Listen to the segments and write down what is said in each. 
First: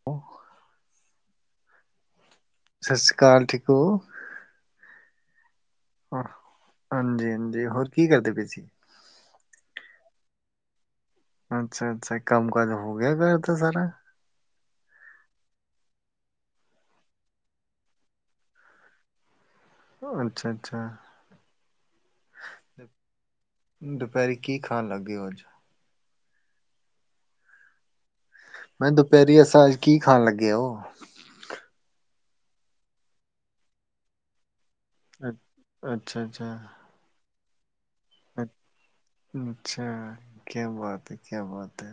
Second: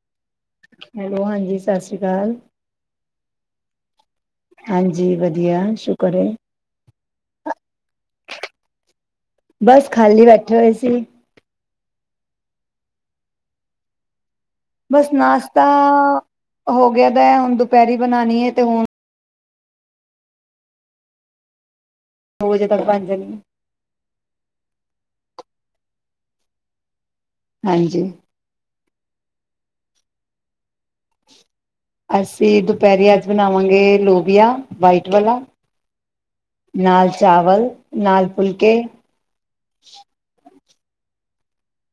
[inaudible] Hello, ਹਾਂਜੀ ਸਤਿ ਸ਼੍ਰੀ ਅਕਾਲ। ਸਾਸੀ ਕਾਲ ਠੀਕ ਹੋ? ਹਾਂਜੀ ਵਧੀਆ ਹੈ [unintelligible] ਹਾਂਜੀ-ਹਾਂਜੀ ਹੋਰ ਕੀ ਕਰਦੇ ਪਏ ਸੀ? ਬਸ ਖਾਲੀ ਬੈਠੇ ਹੋਏ ਸੀ। ਅੱਛਾ-ਅੱਛਾ ਕੰਮ-ਕਾਜ ਹੋ ਗਿਆ ਘਰ ਦਾ ਸਾਰਾ। ਬਸ ਨਾਸ਼ਤਾ ਹੋ ਗਿਆ ਦਾ ਹੁਣ ਦੁਪਹਿਰੀ ਬਣਾਉਣੀ ਹੈ ਤੇ ਹੁਣ ਹੋ ਅੱਛਾ-ਅੱਛਾ। ਹੋਜੇ ਤਾਂ ਪੰਜ ਦਿਨ ਦੁਪਹਿਰੀ ਕੀ ਖਾਣ ਲੱਗ ਗਏ ਹੋ ਅੱਜ? ਹਾਂਜੀ। ਮੈਂ ਦੁਪਹਿਰੀ ਇਸ ਸਾਲ ਕੀ ਖਾਣ ਲੱਗੇ ਓ? ਅਸੀਂ ਦੁਪਹਿਰੀ ਅੱਜ ਬਣਾਵਾਂਗੇ ਲੋਬੀਆ ਵਾਈਟ ਵਾਲਾ, ਅੱਛਾ ਅੱਛਾ ਨਾਲ ਚਾਵਲ, ਨਾਲ ਫੁਲਕੇ ਅੱਛਾ ਕਿਆ ਬਾਤ ਐ ਕਿਆ ਬਾਤ ਐ।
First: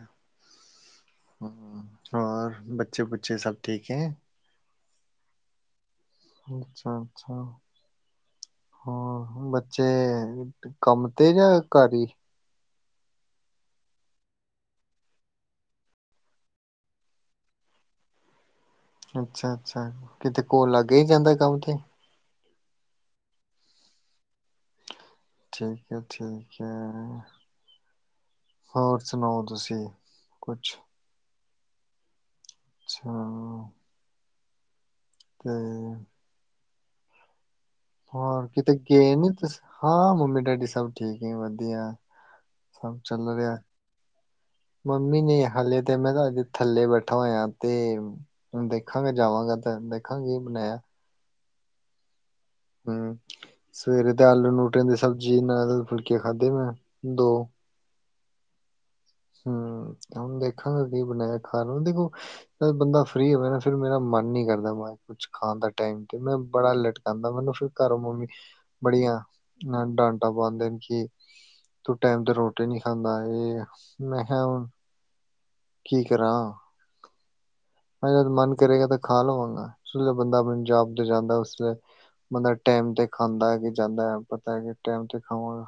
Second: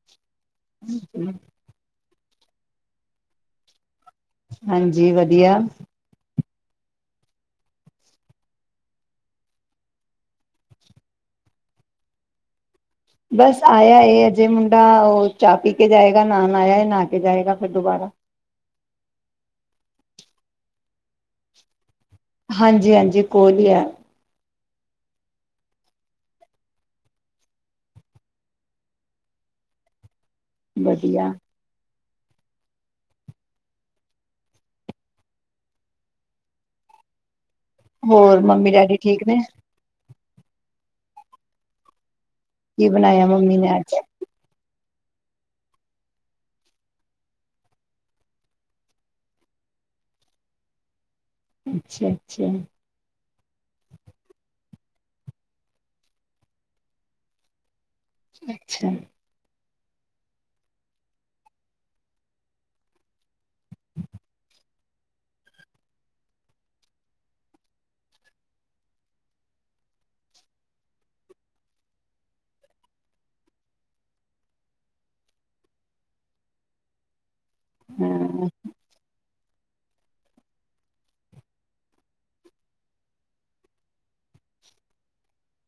[inaudible] ਹੂ ਔਰ ਬੱਚੇ- ਬੁੱਚੇ ਸਭ ਠੀਕ ਐ ਹਾਂਜੀ ਵਧੀਆਂ ਅੱਛਾ -ਅੱਛਾ। ਹਾਂ ਬੱਚੇ ਕੰਮ ਤੇ ਜਾਂ ਘਰ ਈ ਬਸ ਆਇਆ ਐ ਅਜੇ ਮੁੰਡਾ ਉਹ ਚਾਹ ਪੀ ਕੇ ਜਾਏਗਾ ਨਹਾਣ ਆਇਆ ਏ ਨਾਹਾ ਕੇ ਜਾਏਗਾ ਫ਼ਿਰ ਦੁਬਾਰਾ ਅੱਛਾ -ਅੱਛਾ ਕਿਤੇ ਕੋਲ਼ ਲਾਗੇ ਈ ਜਾਂਦਾ ਕੰਮ ਤੇ ਹਾਂਜੀ- ਹਾਂਜੀ ਕੋਲ਼ ਈ ਆ ਠੀਕ ਐ ਠੀਕ ਐ ਹੋਰ ਸੁਣਾਓ ਤੁਸੀਂ ਕੁਛ ਵਧੀਆਂ। ਅੱਛਾ। ਤੇ ਹੋਰ ਮੰਮੀ ਕਿਤੇੇ ਡੈਡੀ ਗਏ ਠੀਕ ਨੀ ਨੇ ਤੁਸੀ। ਹਾਂ, ਮੰਮੀ ਡੈਡੀ ਸਭ ਠੀਕ ਏ ਵਧੀਆਂ। ਕੀ ਸਭ ਬਣਾਇਆ ਚੱਲ ਮੰਮੀ ਰਿਹਾ। ਨੇ ਅੱਜ ਮੰਮੀ ਨੇ ਹਾਲੇ ਤੇ ਮੈ ਤਾਂ ਅਜੇ ਥੱਲੇ ਬੈਠਾ ਹੋਇਆਂ ਤੇ ਹੁਣ ਦੇਖਾਂਗੇ ਜਾਵਾਂਗਾ ਤੇ ਦੇਖਾਂਗੇ ਕੀ ਬਣਾਇਆ। ਅੱਛਾ-ਅੱਛਾ। ਹਮ ਸਵੇਰੇ ਤੇ ਆਲੂ ਨੂਟਿਆਂ ਦੀ ਸਬਜ਼ੀ ਨਾਲ਼ ਫੁਲਕੇ ਖਾਧੇ ਵੇ ਆ ਦੋ। ਅੱਛਾ। ਹਮ ਹੁਣ ਦੇਖਾਂਗਾ ਕੀ ਬਣਾਇਆ ਖਾ ਨੂੰ ਦੇਖੋ ਬੰਦਾ ਫਰੀ ਹੋਵੇ ਫ਼ਿਰ ਮੇਰਾ ਮਨ ਨੀ ਕਰਦਾ ਬਾਰ। ਕੁਛ ਖਾਣ ਦਾ ਤੇ ਮੈ ਬੜਾ ਲਟਕਾਦਾ ਮੈਨੂੰ ਫਿਰ ਘਰੋਂ ਮੰਮੀ ਬੜੀਆਂ ਡਾਂਟਾ ਪਾਦੇ ਨੇ ਕਿ ਤੂੰ ਟੈਮ ਤੇ ਰੋਟੀ ਨੀ ਖਾਂਦਾ ਇਹ ਮੈਂ ਕਿਹਾ ਹੁਣ ਕੀ ਕਰਾਂ। ਜਦ ਹਾਂ ਮਨ ਕਰੇਗਾ ਤਾਂ ਖਾ ਲਵਾਂਗਾ ਜਲੇ ਬੰਦਾ ਪੰਜਾਬ ਤੋਂ ਜਾਂਦਾ ਉਸਲੇ ਬੰਦਾ ਟੈਮ ਤੇ ਖਾਂਦਾ ਏ ਕਿ ਜਾਂਦਾ ਹੈ ਪਤਾ ਕਿ ਟੈਮ ਤੇ ਖਾਵਾਂਗਾ।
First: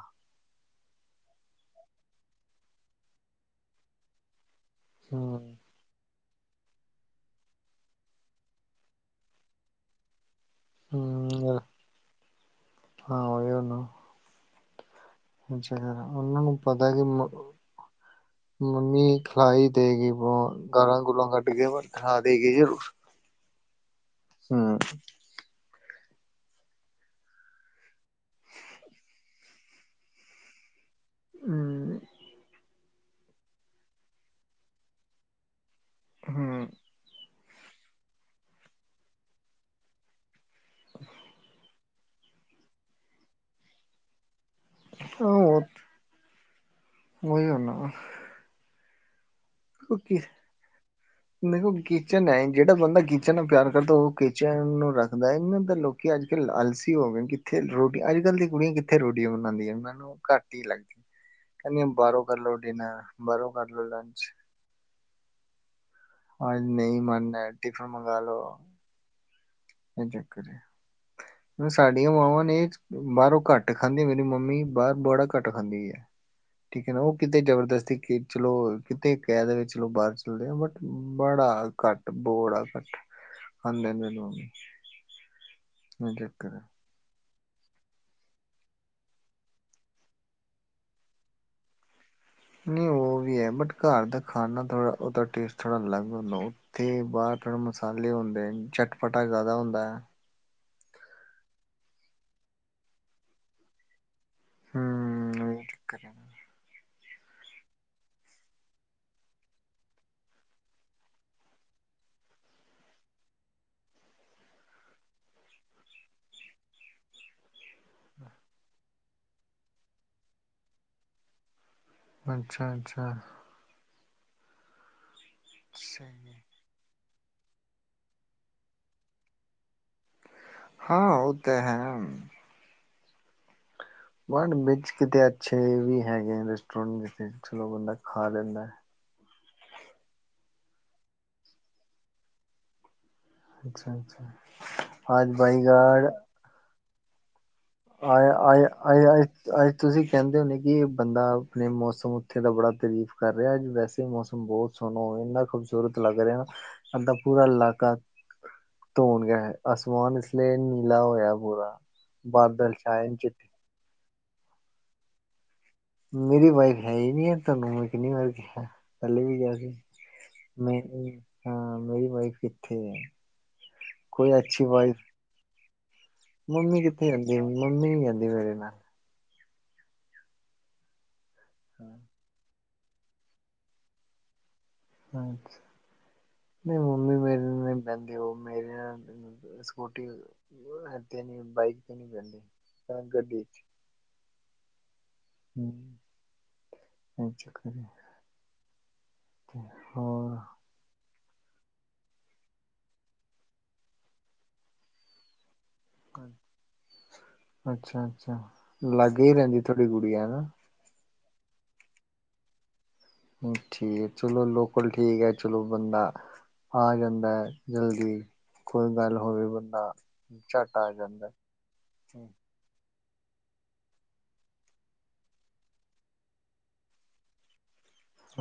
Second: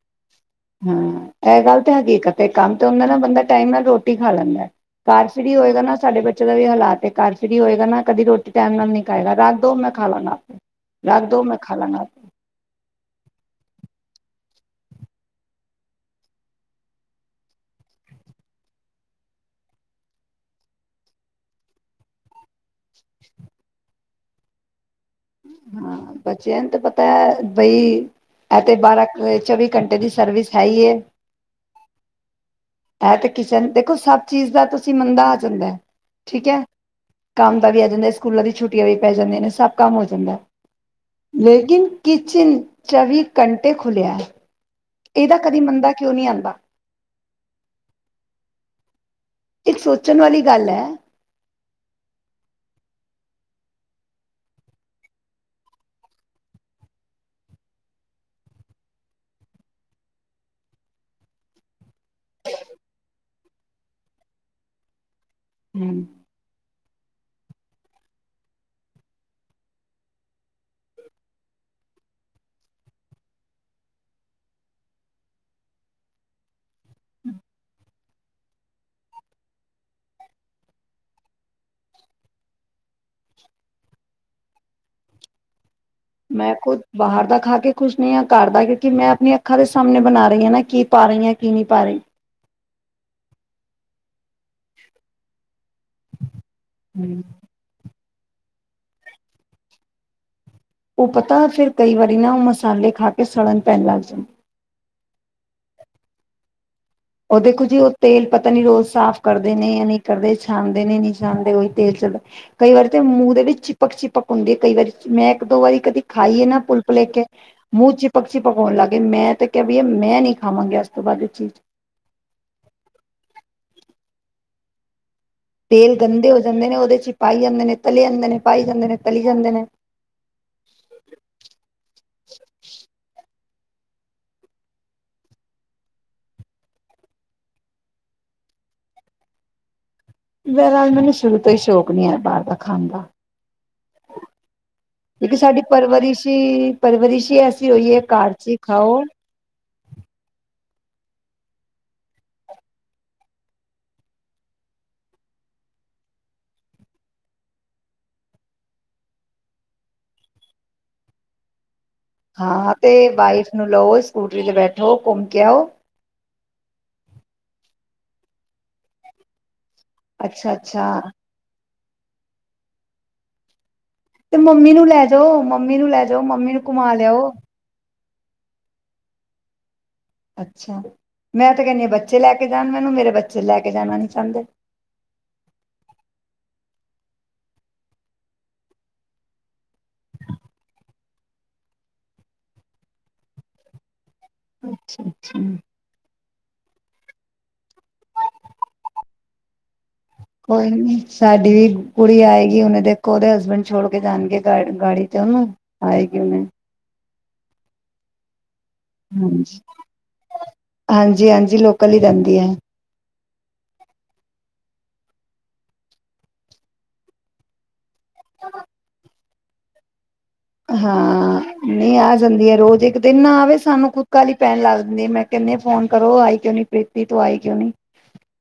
ਹਾਂ, ਇਹ ਗੱਲ ਤਾਂ ਹੈਗੀ ਇੱਕ ਤੇ ਕੰਮ ਤੇ ਹੁੰਦਾ ਨਾ ਬੰਦਾ ਟਾਈਮ ਨਾਲ਼ ਰੋਟੀ ਖਾ ਲੈਦਾ। ਪਰਸ ਵੀ ਹੂੰ ਹੋਏਗਾ ਨਾ ਸਾਡੇ ਬ ਦਾ ਵੀ ਹਾਲਾਤ ਹੈ ਘਰ ਫਿਰ ਹੋਏਗਾ ਨਾ ਕਦੀ ਰੋਟੀ ਟਾਈਮ ਨਾਲ ਨੀ ਖਾਗਾ ਰੱਖ ਦੋ ਮੈਂ ਖਾ ਲਗਾ ਆਪੇ। ਰੱਖ ਦੋ ਮੈਂ ਹੂੰ ਖਾਲਾਗਾ। ਹਾਂ ਓਹੀ ਨਾ। ਉਹਨਾਂ ਨੂੰ ਪਤਾ ਕਿ ਮ ਮੰਮੀ ਖਿਲਾਈ ਦੇਗੀ ਬ ਗਾਲਾਂ-ਗੁਲਾਂ ਕੱਢ ਕੇ ਪਰ ਖਿਲਾ ਦੇਗੀ ਜ਼ਰੂਰ। [inaudible] ਹਮ। ਹਾਂ, ਬੱਚਿਆਂ ਨੂੰ ਤਾਂ ਪਤਾ ਬਈ ਐ ਤੇ ਬਾਰਾਂ ਚੌਵੀ ਘੰਟੇ ਦੀ ਸਰਵਿਸ ਹੈਈ ਏ। [unintelligible] ਇਹ ਤਾਂ ਕਿਸਨ ਦੇਖੋ, ਸਭ ਚੀਜ਼ ਦਾ ਤੁਸੀਂ ਮੰਦਾ ਆ ਜਾਂਦਾ ਠੀਕ ਏ। ਹੂੰ ਕੰਮ ਦਾ ਵੀ ਆ ਜਾਂਦਾ, ਸਕੂਲਾਂ ਦੀ ਛੁੱਟੀਆਂ ਵੀ ਪੈ ਜਾਂਦੀਆਂ ਨੇ। ਸਭ ਕੰਮ ਹੋ ਜਾਂਦਾ ਲੇਕਿਨ ਕਿਚਨ ਚੋਵੀ ਘੰਟੇ ਖੁੱਲਿਆਂ ਐ ਇਹਦਾ ਕਦੀ ਮੰਦਾ ਕਿਉਂ ਨਹੀਂ ਆਂਦਾ। ਓਹੀ ਨਾ। ਇੱਕ ਸੋਚਣ ਵਾਲੀ ਗੱਲ ਐ। ਦੇਖੋ, ਕਿਚਨ ਐ ਜਿਹੜਾ ਬੰਦਾ ਕਿਚਨ ਨਾਲ਼ ਪਿਆਰ ਕਰਦਾ ਉਹ ਕਿਚਨ ਨੂੰ ਰੱਖਦਾ ਇਹਨਾਂ ਦਾ ਲੋਕ ਕੀ ਅੱਜ-ਕੱਲ੍ਹ ਆਲਸੀ ਹੋ ਗਏ ਕਿੱਥੇ ਰੋਟੀ ਅੱਜ-ਕੱਲ੍ਹ ਦੀ ਕੁੜੀਆਂ ਕਿੱਥੇ ਰੋਟੀਆਂ ਬਣਾਂਦੀਆਂ ਨੇ। ਉਹਨਾਂ ਨੂੰ ਘੱਟ ਹੀ ਲੱਗਦੀ ਕਹਿੰਦੀ ਬਾਹਰੋਂ ਕਰ ਲਓ ਡਿਨਰ ਬਾਹਰੋਂ ਕਰਲੋ ਲੰਚ। ਹਮ। ਹਾਂ, ਨਹੀਂ ਮੰਨ ਏ ਟਿਫਿਨ ਮੰਗ ਲੋ। ਇਹ ਚੱਕਰ ਏ। ਹੁਣ ਸਾਡੀਆਂ ਮਾਵਾਂ ਨੇ ਬਾਹਰੋਂ ਘੱਟ ਖਾਂਦੀ। ਮੇਰੀ ਮੰਮੀ ਬਾਹਰ ਬੜਾ ਘੱਟ ਖਾਂਦੀ। ਠੀਕ ਐ ਨਾ। ਉਹ ਕਿਤੇ ਜ਼ਬਰਦਸਤੀ ਕਿ ਚਲੋ ਕਿਤੇ ਕਹਿ ਦੇਵੇ ਚਲੋ ਬਾਹਰ ਚੱਲਦੇ ਆ ਬਟ ਬੜਾ ਘੱਟ ਬੜਾ, ਘੱਟ ਖਾਂਦੇ ਨੇ ਮੇਰੀ ਮੰਮੀ। ਮੈਂ ਖੁਦ ਬਾਹਰ ਦਾ ਖਾ ਕੇ ਖੁਸ਼ ਨਹੀਂ ਆ ਘਰ ਦਾ, ਕਿਉਕਿ ਮੈਂ ਆਪਣੀ ਅੱਖਾਂ ਦੇ ਸਾਹਮਣੇ ਬਣਾ ਰਹੀ ਹਾਂ। ਨਾ ਕੀ ਪਾ ਰਹੀ ਹਾਂ ਕੀ ਨਹੀਂ ਪਾ ਰਹੀ। ਨਹੀ ਉਹ ਵੀ ਹੈ ਬਟ ਘਰ ਖਾਣਾ ਥੋੜ੍ਹਾ ਉਹਦਾ ਟੇਸਟ ਥੋੜਾ ਅਲੱਗ ਹੁੰਦਾ, ਉੱਥੇ ਹਮ। ਬਾਹਰ ਥੋੜਾ ਮਸਾ ਸਾਲੇ ਹੁੰਦੇ ਨੇ ਚਟਪਟਾ ਜ਼ਿਆਦਾ ਹੁੰਦਾ। ਉਹ ਪਤਾ ਫਿਰ ਕਈ ਵਾਰੀ ਨਾ ਉਹ ਮਸਾਲੇ ਖਾ ਕੇ ਸੜਨ ਪੈਣ ਲੱਗ ਜਾਂਣ ਹਮ ਉਹ [unintelligible] ਦਿੱਕਤ ਹੈ। ਉਹ ਦੇਖੋ ਜੀ ਉਹ ਤੇਲ ਪਤਾ ਨੀ ਰੋਜ਼ ਸਾਫ਼ ਕਰਦੇ ਨੇ, ਜਾਂ ਨਹੀਂ ਕਰਦੇ ਛਾਨ ਦੇ ਨੇ ਨਹੀਂ ਛਾਨਦੇ ਉਹੀ ਤੇਲ ਚੱਲਦਾ ਕਈ ਵਾਰੀ ਤੇ ਮੂੰਹ ਦੇ ਵਿੱਚ ਚਿਪਕ-ਚਿਪਕ ਹੁੰਦੀ ਹੈ। ਕਈ ਵਾਰੀ ਮੈਂ ਇੱਕ ਦੋ ਵਾਰੀ ਕਦੀ ਖਾਈਏ ਨਾ ਪੁਲ-ਪੁਲੇਖੇ ਮੂੰਹ ਚਿਪਕ-ਚਿਪਕ ਹੋਣ ਲੱਗ ਗਏ। ਮੈਂ ਤਾਂ ਕਿਹਾ ਵੀ ਮੈਂ ਨੀ ਖਾਵਾਂਗੀ ਅੱਜ ਤੋਂ ਬਾਅਦ ਇਹ ਚੀਜ਼। ਅੱਛਾ-ਅੱਛਾ। ਤੇਲ ਸਹੀ ਗੰਦੇ ਹੋ ਜਾਂਦੇ ਨੇ ਉਹਦੇ ਚ ਹੀ ਪਾਈ ਜਾਂਦੇ ਨੇ ਤਲੇ ਜਾਂਦੇ ਨੇ ਪਾਈ ਜਾਂਦੇ ਨੇ ਤਲੀ ਜਾਂਦੇ ਨੇ ਹਾਂ, ਉਹ ਤਾਂ ਹੈ। [inaudible] [unintelligible] ਵਿੱਚ ਅੱਛੇ ਵੀ ਹੈਗੇ ਆ ਰੈਸਟੋਰੈਂਟ ਜਿੱਥੇ ਚਲੋ ਬੰਦਾ ਖਾ ਲੈਂਦਾ। [unintelligible] ਮੈਨੂੰ ਸ਼ੁਰੂ ਤੋਂ ਹੀ ਸ਼ੌਕ ਨੀ ਹੈਗਾ ਬਾਹਰ ਦਾ ਖਾਣ ਦਾ। ਅੱਛਾ-ਅੱਛਾ, ਹਜ ਬਾਈਗੌੜ। ਈ ਪਰਵਰਿਸ਼ ਐਸੀ ਹੋਈ ਹੈ ਘਰ ਚ ਹੀ ਆਇਆ-ਆਇਆ ਖਾਓ ਆਇਆ ਏ। ਅੱਜ ਤੁਸੀਂ ਕਹਿੰਦੇ ਹੋਣੇ ਕਿ ਬੰਦਾ ਆਪਣੇ ਮੌਸਮ ਉੱਥੇ ਦਾ ਬੜਾ ਤਾਰੀਫ ਕਰ ਰਿਹਾ ਅੱਜ ਵੈਸੇ ਮੌਸਮ ਬਹੁਤ ਸੁਣੋ ਇੰਨਾ ਖੂਬਸੂਰਤ ਲੱਗ ਰਿਹਾ ਨਾ। ਸਾਡਾ ਪੂਰਾ ਇਲਾਕਾ ਧੋਣ ਗਿਆ। ਅਸਮਾਨ ਇਸ ਲਈ ਨੀਲਾ ਹੋਇਆ ਪੂਰਾ। ਬਾਦਲ ਹਾਂ ਤੇ ਛਾਏ ਨੇ ਵਾਈਫ ਚਿੱਟੇ ਨੂੰ ਲਓ, ਸਕੂਟਰੀ ਤੇ ਬੈਠੋ ਘੁੰਮ ਕੇ ਆਓ। ਮੇਰੀ ਵਾਈਫ ਹੈ ਹੀ ਨੀ ਹੈ। ਤੁਹਾਨੂੰ ਮੈਂ ਕਿੰਨੀ ਵਾਰ ਕਿਹਾ ਪਹਿਲੇ ਵੀ ਕਿਹਾ ਸੀ। ਅੱਛਾ ਮੈਂ ਅੱਛਾ ਹਾਂ ਮੇਰੀ ਵਾਈਫ ਕਿੱਥੇ ਆ। ਤੇ ਮੰਮੀ ਨੂੰ ਲੈ ਜਾਓ, ਮੰਮੀ ਨੂੰ ਲੈ ਜਾਓ ਮੰਮੀ ਨੂੰ ਘੁਮਾ ਕਿੱਥੇ ਲਿਆਓ। ਜਾਂਦੀ ਮੰਮੀ ਨੀ ਜਾਂਦੀ ਮੇਰੇ ਨਾਲ ਅੱਛਾ, ਮੈਂ ਤਾਂ ਕਹਿੰਨੀ ਹਾਂ ਬੱਚੇ ਲੈ ਕੇ ਜਾਣ ਮੈਨੂੰ ਮੇਰੇ ਬੱਚੇ ਲੈ ਕੇ ਨੀਂ ਜਾਣਾ ਚਾਹੁੰਦੇ। ਅੱਛਾ, ਨਹੀਂ ਮੰਮੀ ਮੇਰੇ ਨਾਲ ਨਹੀਂ ਬਹਿੰਦੀ ਉਹ ਮੇਰੀ ਨਾਲ ਸਕੂਟੀ ਤੇ ਨੀ ਬਾਈਕ ਤੇ ਨੀ ਬਹਿੰਦੀ ਨਾ ਗੱਡੀ 'ਚ'। ਅੱਛਾ-ਅੱਛਾ। ਹਮ, ਇਹ ਚੱਕਰ ਏ। ਹੋਰ। ਕੋਈ ਨ ਸਾਡੀ ਵੀ ਕੁੜੀ ਆਏਗੀ ਉਹਨੇ ਦੇਖੋ ਉਹਦੇ ਹਸਬੈਂਡ ਛੋੜ ਕੇ ਜਾਣਗੇ ਗ ਗਾੜੀ ਤੇ ਉਹਨੂੰ ਆਏ ਕਿਉਨੇ। ਅੱਛਾ-ਅੱਛਾ ਲਾਗੇ ਹੀ ਰਹਿੰਦੀ ਤੁਹਾਡੀ ਗੁੜੀ ਆ ਨਾ। ਹਾਂਜੀ-ਹਾਂਜੀ ਲੋਕਲ ਹੀ ਰਹਿੰਦੀ ਹੈ। ਉੱਥੇ ਚਲੋ ਲੋਕਲ ਠੀਕ ਹੈ। ਚਲੋ ਬੰਦਾ ਆ ਜਾਂਦਾ ਜਲਦੀ ਦੀ ਕੋਈ ਗੱਲ ਹੋਵੇ ਬੰਦਾ ਝਟ ਆ ਜਾਂਦਾ ਹੈ। ਹਾਂ ਨਹੀਂ ਆ ਹਮ, ਜਾਂਦੀ ਹੈ ਰੋਜ਼ ਜੇ ਨਾ ਆਵੇ ਸਾਨੂੰ ਖੁਦ ਕਾਹਲੀ ਪੈਣ ਲੱਗਦੀ ਮੈਂ ਕਹਿੰਨੀ ਆ ਫੋਨ ਕਰੋ। ਆਈ ਕਿਉਂ ਨੀ ਪ੍ਰੀਤੀ ਤੋਂ ਆਈ ਕਿਉਂ ਨੀ।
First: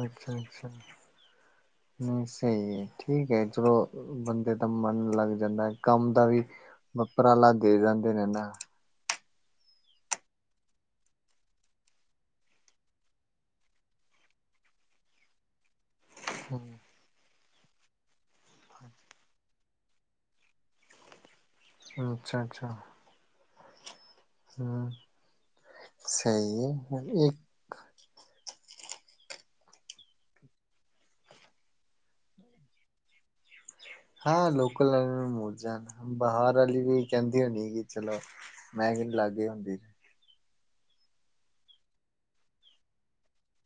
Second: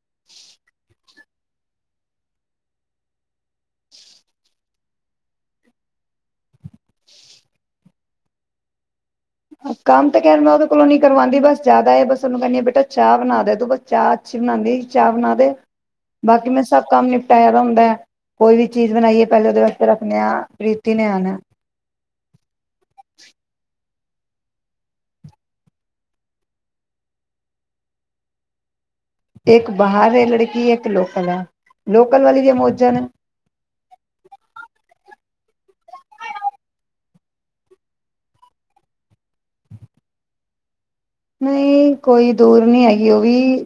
ਅੱਛਾ-ਅੱਛਾ ਨਹੀਂ ਸਹੀ ਹੈ ਠੀਕ ਹੈ ਚਲੋ। ਬੰਦੇ ਦਾ ਮਨ ਲੱਗ ਜਾਂਦਾ ਹੈ। ਕੰਮ ਦਾ ਵੀ ਉਪਰਾਲਾ ਦੇ ਜਾਂਦੇ ਨੇ ਨਾ। ਕੰਮ ਤਾਂ ਉਹਦੇ ਕੋਲੋਂ ਨੀ ਕਰਵਾਉਦੀ ਬਸ ਜ਼ਿਆਦਾ ਏ ਬਸ ਉਹਨੂੰ ਕਹਿੰਦੀ ਬੇਟਾ ਚਾਹ ਬਣਾ ਦੇ ਤੇ ਬਸ ਚਾਹ ਅੱਛੀ ਬਣਾਉਂਦੀ ਚਾਹ ਬਣਾ ਦੇ। ਬਾਕੀ ਮੈਂ ਸਭ ਕੰਮ ਨਿਪਟਾਇਆ ਵਾ ਹੁੰਦਾ ਹੈ ਕੋਈ ਵੀ ਚੀਜ ਬਣਾਈਏ ਪਹਿਲੇ ਉਹਦੇ ਵਾਸਤੇ ਰੱਖਦੇ ਆ ਪ੍ਰੀਤੀ ਨੇ ਆਣਾ। ਉਹ ਅੱਛਾ-ਅੱਛਾ। ਸੋ, ਸਹੀ ਏ ਹੁਣ ਇਹ। ਇੱਕ ਬਾਹਰ ਏ ਲੜਕੀ, ਇੱਕ ਲੋਕਲ ਆ। ਲੋਕਲ ਵਾਲੀ ਜੇ ਮੌਜਾਂ ਨੇ। ਹਾਂ ਲੋਕਲ ਨੂੰ ਵੀ ਮੌਜੂਦ ਨੇ, ਬਾਹਰ ਵਾਲੀ ਵੀ ਕਹਿੰਦੀ ਹੋਣੀ ਕਿ ਚਲੋ। ਮਹਿੰਗੀ ਨੀ ਲੱਗ ਜਾਂਦੀ। ਨਹੀਂ ਕੋਈ ਦੂਰ ਨਹੀਂ ਹੈਗੀ ਉਹ ਵੀ,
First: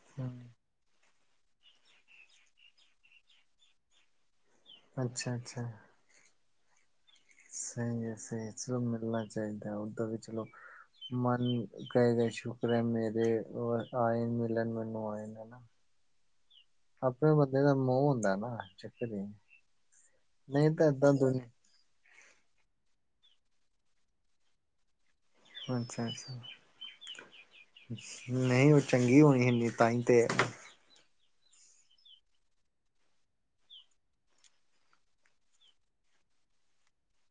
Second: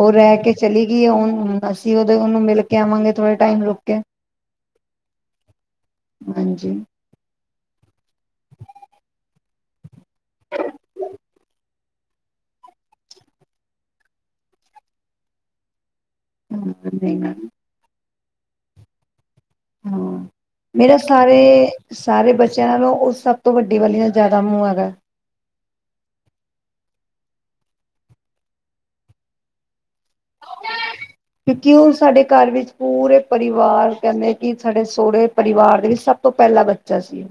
ਉਹ ਰਹਿ ਹਮ, ਕੇ ਚਲੀ ਗਈ ਏ, ਬਸ ਅਸੀ ਉਹੋ ਉਹਨੂੰ ਮਿਲ ਆਵਾਂਗੇ ਥੋੜੇ ਟਾਈਮ ਰੁਕ ਕੇ। ਅੱਛਾ-ਅੱਛਾ। ਹਾਂਜੀ। ਸਹੀ ਆ ਸਹੀ ਚਲੋ ਮਿਲਣਾ ਚਾਹੀਦਾ ਉੱਦਾਂ ਵੀ ਚਲੋ ਮਨ ਕਹੇਗਾਏ ਸ਼ੁਕਰ ਏ ਮੇਰੇ ਆਏ ਮਿਲਣ ਮੈਨੂੰ ਆਏ ਹਨਾ। ਹਮ। ਆਪਣੇ ਬੰਦੇ ਦਾ ਮੋਹ ਹੁੰਦਾ ਨਾ, ਚੱਕਰ ਹੀ ਨੀ। ਹਾਂ ਮੇਰਾ ਸਾਰੇ ਸਾਰੇ ਬੱਚਿਆਂ ਨਾਲੋਂ ਉਹ ਸਭ ਤੋਂ ਵੱਡੀ ਵਾਲੀ ਨਾਲ ਜ਼ਿਆਦਾ ਮੋਹ ਹੈਗਾ। ਅੱਛਾ-ਅੱਛਾ। ਨਹੀ ਉਹ ਚੰਗੀ ਹੋਣੀ ਇਨੀ ਤਾਹੀ ਤੇ ਕਿਉਕਿ ਉਹ ਸਾਡੇ ਘਰ ਵਿੱਚ ਪੂਰੇ ਪਰਿਵਾਰ ਕਹਿੰਦੇ ਕਿ ਸਾਡੇ ਸੋਹੁਰੇ ਪਰਿਵਾਰ ਦੇ ਵਿੱਚ ਸਭ ਸਭ ਤੋਂ ਪਹਿਲਾ ਬੱਚਾ ਸੀ।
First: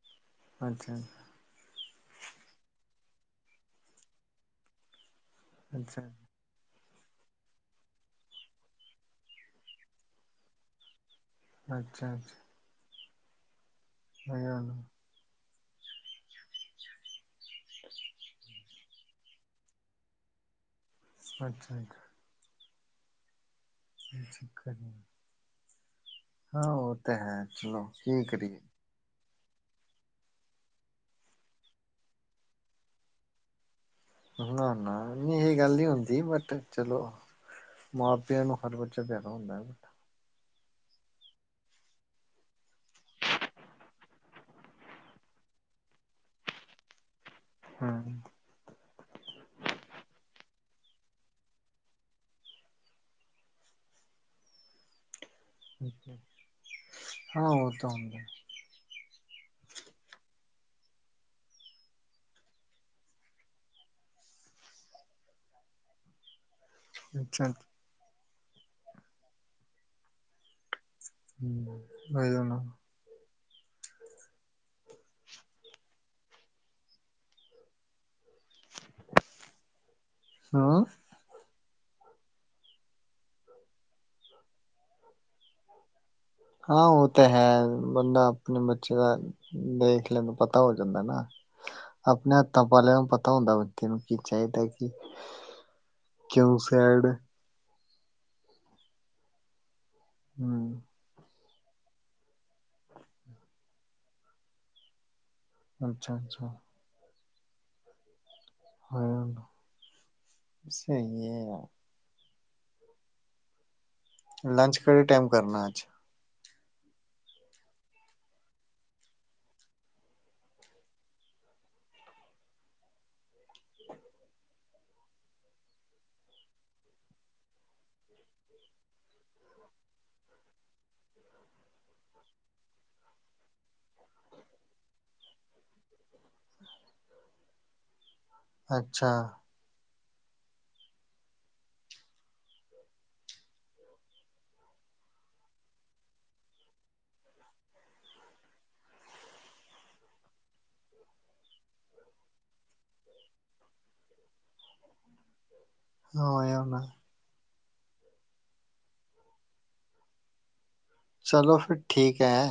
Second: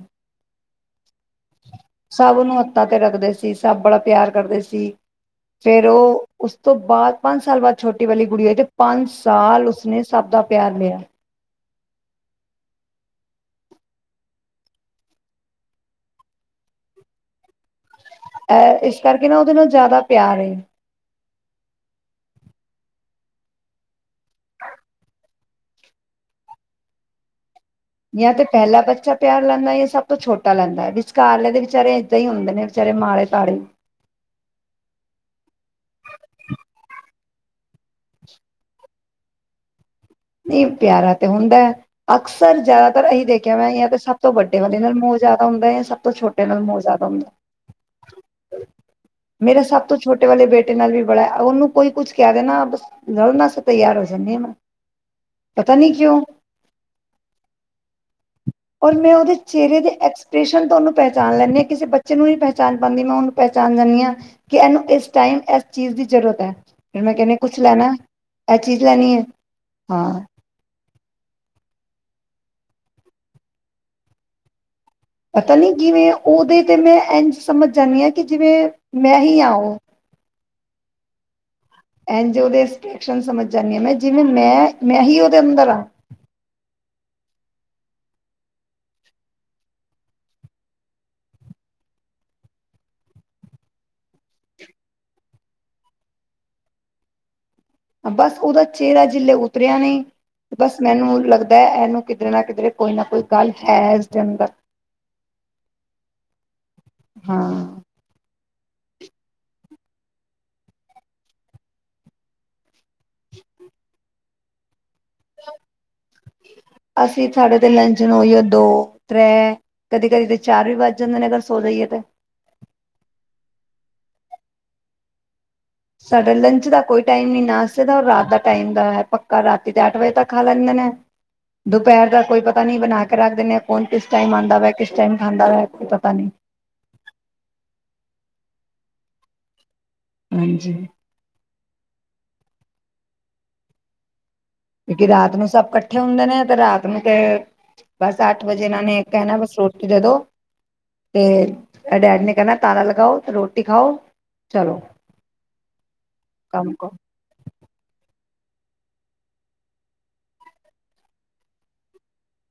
ਅੱਛਾ। ਸਭ ਉਹਨੂੰ ਹੱਥਾਂ ਤੇ ਰੱਖਦੇ ਸੀ। ਸਭ ਬੜਾ ਪਿਆਰ ਕਰਦੇ ਸੀ ਫਿਰ ਅੱਛਾ ਉਹ ਉਸ ਤੋਂ ਬਾਅਦ ਪੰਜ ਸਾਲ ਬਾਅਦ ਛੋਟੀ ਵਾਲੀ ਗੁਡੀਆ ਹੋਈ ਤੇ ਪੰਜ ਸਾਲ ਉਸਨੇ ਸਭ ਦਾ ਪਿਆਰ ਲਿਆ। ਅੱਛਾ-ਅੱਛਾ। ਸਹੀ ਆ ਨਾ। [inaudible] ਐ ਇਸ ਕਰਕੇ ਨਾ ਉਹਦੇ ਨਾਲ ਜ਼ਿਆਦਾ ਪਿਆਰ ਏ। ਅੱਛਾ-ਅੱਛਾ। [unintelligible] ਹਾਂ ਉਹ ਤਾਂ ਹੈ। ਚਲੋ ਕੀ ਜਾਂ ਤੇ ਕਰੀਏ ਪਹਿਲਾ ਬੱਚਾ ਪਿਆਰ ਲੈਦਾ ਏ। ਸਭ ਤੋਂ ਛੋਟਾ ਲੈਦਾ ਏ, ਵਿਚਕਾਰ ਲੈਦੇ ਵਿਚਾਰੇ ਏਦਾਂ ਹੀ ਹੁੰਦੇ ਨੇ ਵਿਚਾਰੇ ਮਾੜੇ ਤਾੜੇ। ਨਾ ਨਾ ਨਹੀਂ ਇਹ ਗੱਲ ਨੀ ਹੁੰਦੀ ਬਟ ਚਲੋ। ਮਾਂ-ਪਿਓ ਨੂੰ ਹਰ ਬੱਚਾ ਪੈਦਾ ਹੁੰਦਾ ਏ। ਨਹੀਂ ਪਿਆਰਾ ਤੇ ਹੁੰਦਾ। ਅਕਸਰ ਜ਼ਿਆਦਾਤਰ ਅਸੀ ਦੇਖਿਆ ਮੈਂ ਜਾਂ ਤੇ ਸਭ ਤੋਂ ਵੱਡੇ ਵਾਲੇ ਨਾਲ ਮੋਹ ਜ਼ਿਆਦਾ ਹੁੰਦਾ ਸਭ ਤੋਂ ਛੋਟੇ ਛੋਟੇ ਨਾਲ ਮੋਹ ਜਿਆਦਾ ਹੁੰਦਾ। ਹਮ। [inaudible] ਮੇਰਾ ਸਭ ਤੋਂ ਛੋਟੇ ਵਾਲੇ ਬੇਟੇ ਨਾਲ ਵੀ ਬੜਾ ਉਹਨੂੰ ਕੋਈ ਕੁਛ ਕਹਿ ਦੇਣਾ ਬਸ ਲੜਨਾ ਸ ਤਿਆਰ ਹੋ ਜਾਂਦਾ ਮੈਂ। ਪਤਾ ਨੀ ਹਾਂ ਕਿਉਂ ਹਾਂ ਉਹ ਤੇ ਹੁੰਦਾ। ਔਰ ਮੈਂ ਉਹਦੇ ਚਿਹਰੇ ਦੇ ਐਕਸਪ੍ਰੈਸ਼ਨ ਤੋਂ ਉਹਨੂੰ ਪਹਿਚਾਣ ਲੈਂਦੀ ਹਾਂ ਕਿਸੇ ਬੱਚੇ ਨੂੰ ਨਹੀਂ ਪਹਿਚਾਣ ਪਾਉਦੀ। ਮੈਂ ਉਹਨੂੰ ਪਹਿਚਾਣ ਜਾਂਦੀ ਹਾਂ ਕਿ ਇਹਨੂੰ ਇਸ ਟਾਈਮ ਇਸ ਚੀਜ ਦੀ ਜ਼ਰੂਰਤ ਐ। ਫਿਰ ਮੈਂ ਕਹਿਣੀ ਅੱਛਾ ਕੁਛ ਲੈਣਾ, ਐ ਚੀਜ਼ ਲੈਣੀ ਹੈ, ਹਾਂ। ਹੂੰ ਹੋ ਜਾਨਾ। ਪਤਾ ਨਹੀਂ ਕਿਵੇਂ, ਉਹਦੇ ਤੇ ਮੈਂ ਇੰਝ ਸਮਝ ਜਾਂਣੀ ਹਾ। ਕਿ ਜਿਵੇਂ ਮੈਂ ਹੀ ਆ ਉਹ ਹਾਂ। ਇਝ ਉਹਦੇ ਸਟੇਟਸ ਸਮਝ ਜਾਂਦੀ ਹਾਂ, ਜਿਵੇਂ ਮੈਂ ਮੈਂ ਹੀ ਉਹਦੇ ਅੰਦਰ ਹਾਂ। ਹਾਂ ਉਹ ਤਾਂ ਹੈ ਬੰਦਾ ਆਪਣੇ ਬੱਚੇ ਦਾ ਦੇਖ ਲਵੇ ਪਤਾ ਹੋ ਜਾਂਦਾ ਨਾ। ਆਪਣੇ ਹੱਥਾਂ ਪਾਲਿਆ ਨੂੰ ਪਤਾ ਹੁੰਦਾ ਬੱਚੇ ਨੂੰ ਕੀ ਚਾਹੀਦਾ ਕਿ ਕਿਉ ਸੈਡ ਬਸ ਉਹਦਾ ਚਿਹਰਾ ਜੇ ਉਤਰਿਆ ਨਹੀਂ ਹਮ ਬਸ ਮੈਨੂੰ ਲੱਗਦਾ। ਇਹਨੂੰ ਕਿਧਰੇ ਨਾ ਕਿਧਰੇ ਕੋਈ ਨਾ ਕੋਈ ਗੱਲ ਹੈ। ਇਸ ਦੇ ਅੰਦਰ ਅੱਛਾ- ਅੱਛਾ ਹਾਂ। ਹਾਂ ਸਹੀ ਹੈਗਾ। ਲੰਚ ਕਿਹੜੇ ਟਾਈਮ ਕਰਨਾ ਅੱਜ। ਅਸੀਂ ਸਾਡੇ ਤੇ ਲੰਚ ਨੂੰ ਓਹੀਏ ਦੋ ਤ੍ਰੈ ਕਦੀ ਕਦੀ ਤੇ ਚਾਰ ਵੀ ਵੱਜ ਜਾਂਦੇ ਨੇ ਅਗਰ ਸੋ ਜਾਈਏ ਤਾਂ। [inaudible] ਸਾਡਾ ਲੰਚ ਦਾ ਕੋਈ ਟਾਈਮ ਨੀ। ਨਾਸਤੇ ਦਾ ਔਰ ਰਾਤ ਦਾ ਟਾਈਮ ਦਾ ਪੱਕਾ ਰਾਤੀ ਤੇ ਅੱਠ ਵਜੇ ਤੱਕ ਖਾ ਲੈਂਦੇ ਨੇ। ਦੁਪਹਿਰ ਦਾ ਕੋਈ ਪਤਾ ਨੀ ਬਣਾ ਕੇ ਰੱਖ ਦਿੰਨਦੇ। ਕੌਣ ਕਿਸ ਟਾਈਮ ਆਂਦਾ ਵਾ ਕਿਸ ਟਾਈਮ ਖਾਂਦਾ ਵਾ ਕੋਈ ਪਤਾ ਨਹੀ। [inaudible] ਅੱਛਾ। ਹਾਂਜੀ। ਕਿਉਂਕਿ ਰਾਤ ਨੂੰ ਸਭ ਇਕੱਠੇ ਹੁੰਦੇ ਨੇ ਤੇ ਰਾਤ ਨੂੰ ਤੇ ਬਸ ਅੱਠ ਵਜੇ ਇਹਨਾਂ ਨੇ ਕਹਿਣਾ ਬਸ ਰੋਟੀ ਦੇ ਦੋ। ਤੇ ਇਹਦੇ ਡੈਡੀ ਨੇ ਕਹਿਣਾ ਤਾਲਾ ਲਗਾਓ ਤੇ ਰੋਟੀ ਖਾਓ ਚਲੋ। ਹਾਂ ਆਇਆ ਕੰਮ ਮੈਂ। ਕਰੋ ਚਲੋ ਫਿਰ ਠੀਕ ਐ।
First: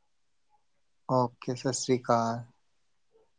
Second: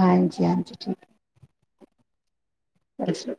ਹਾਂਜੀ ਹਾਂਜੀ ਠੀਕ ਓਕ ਸਸਰੀਕਾਲ। ਅੱਛਾ।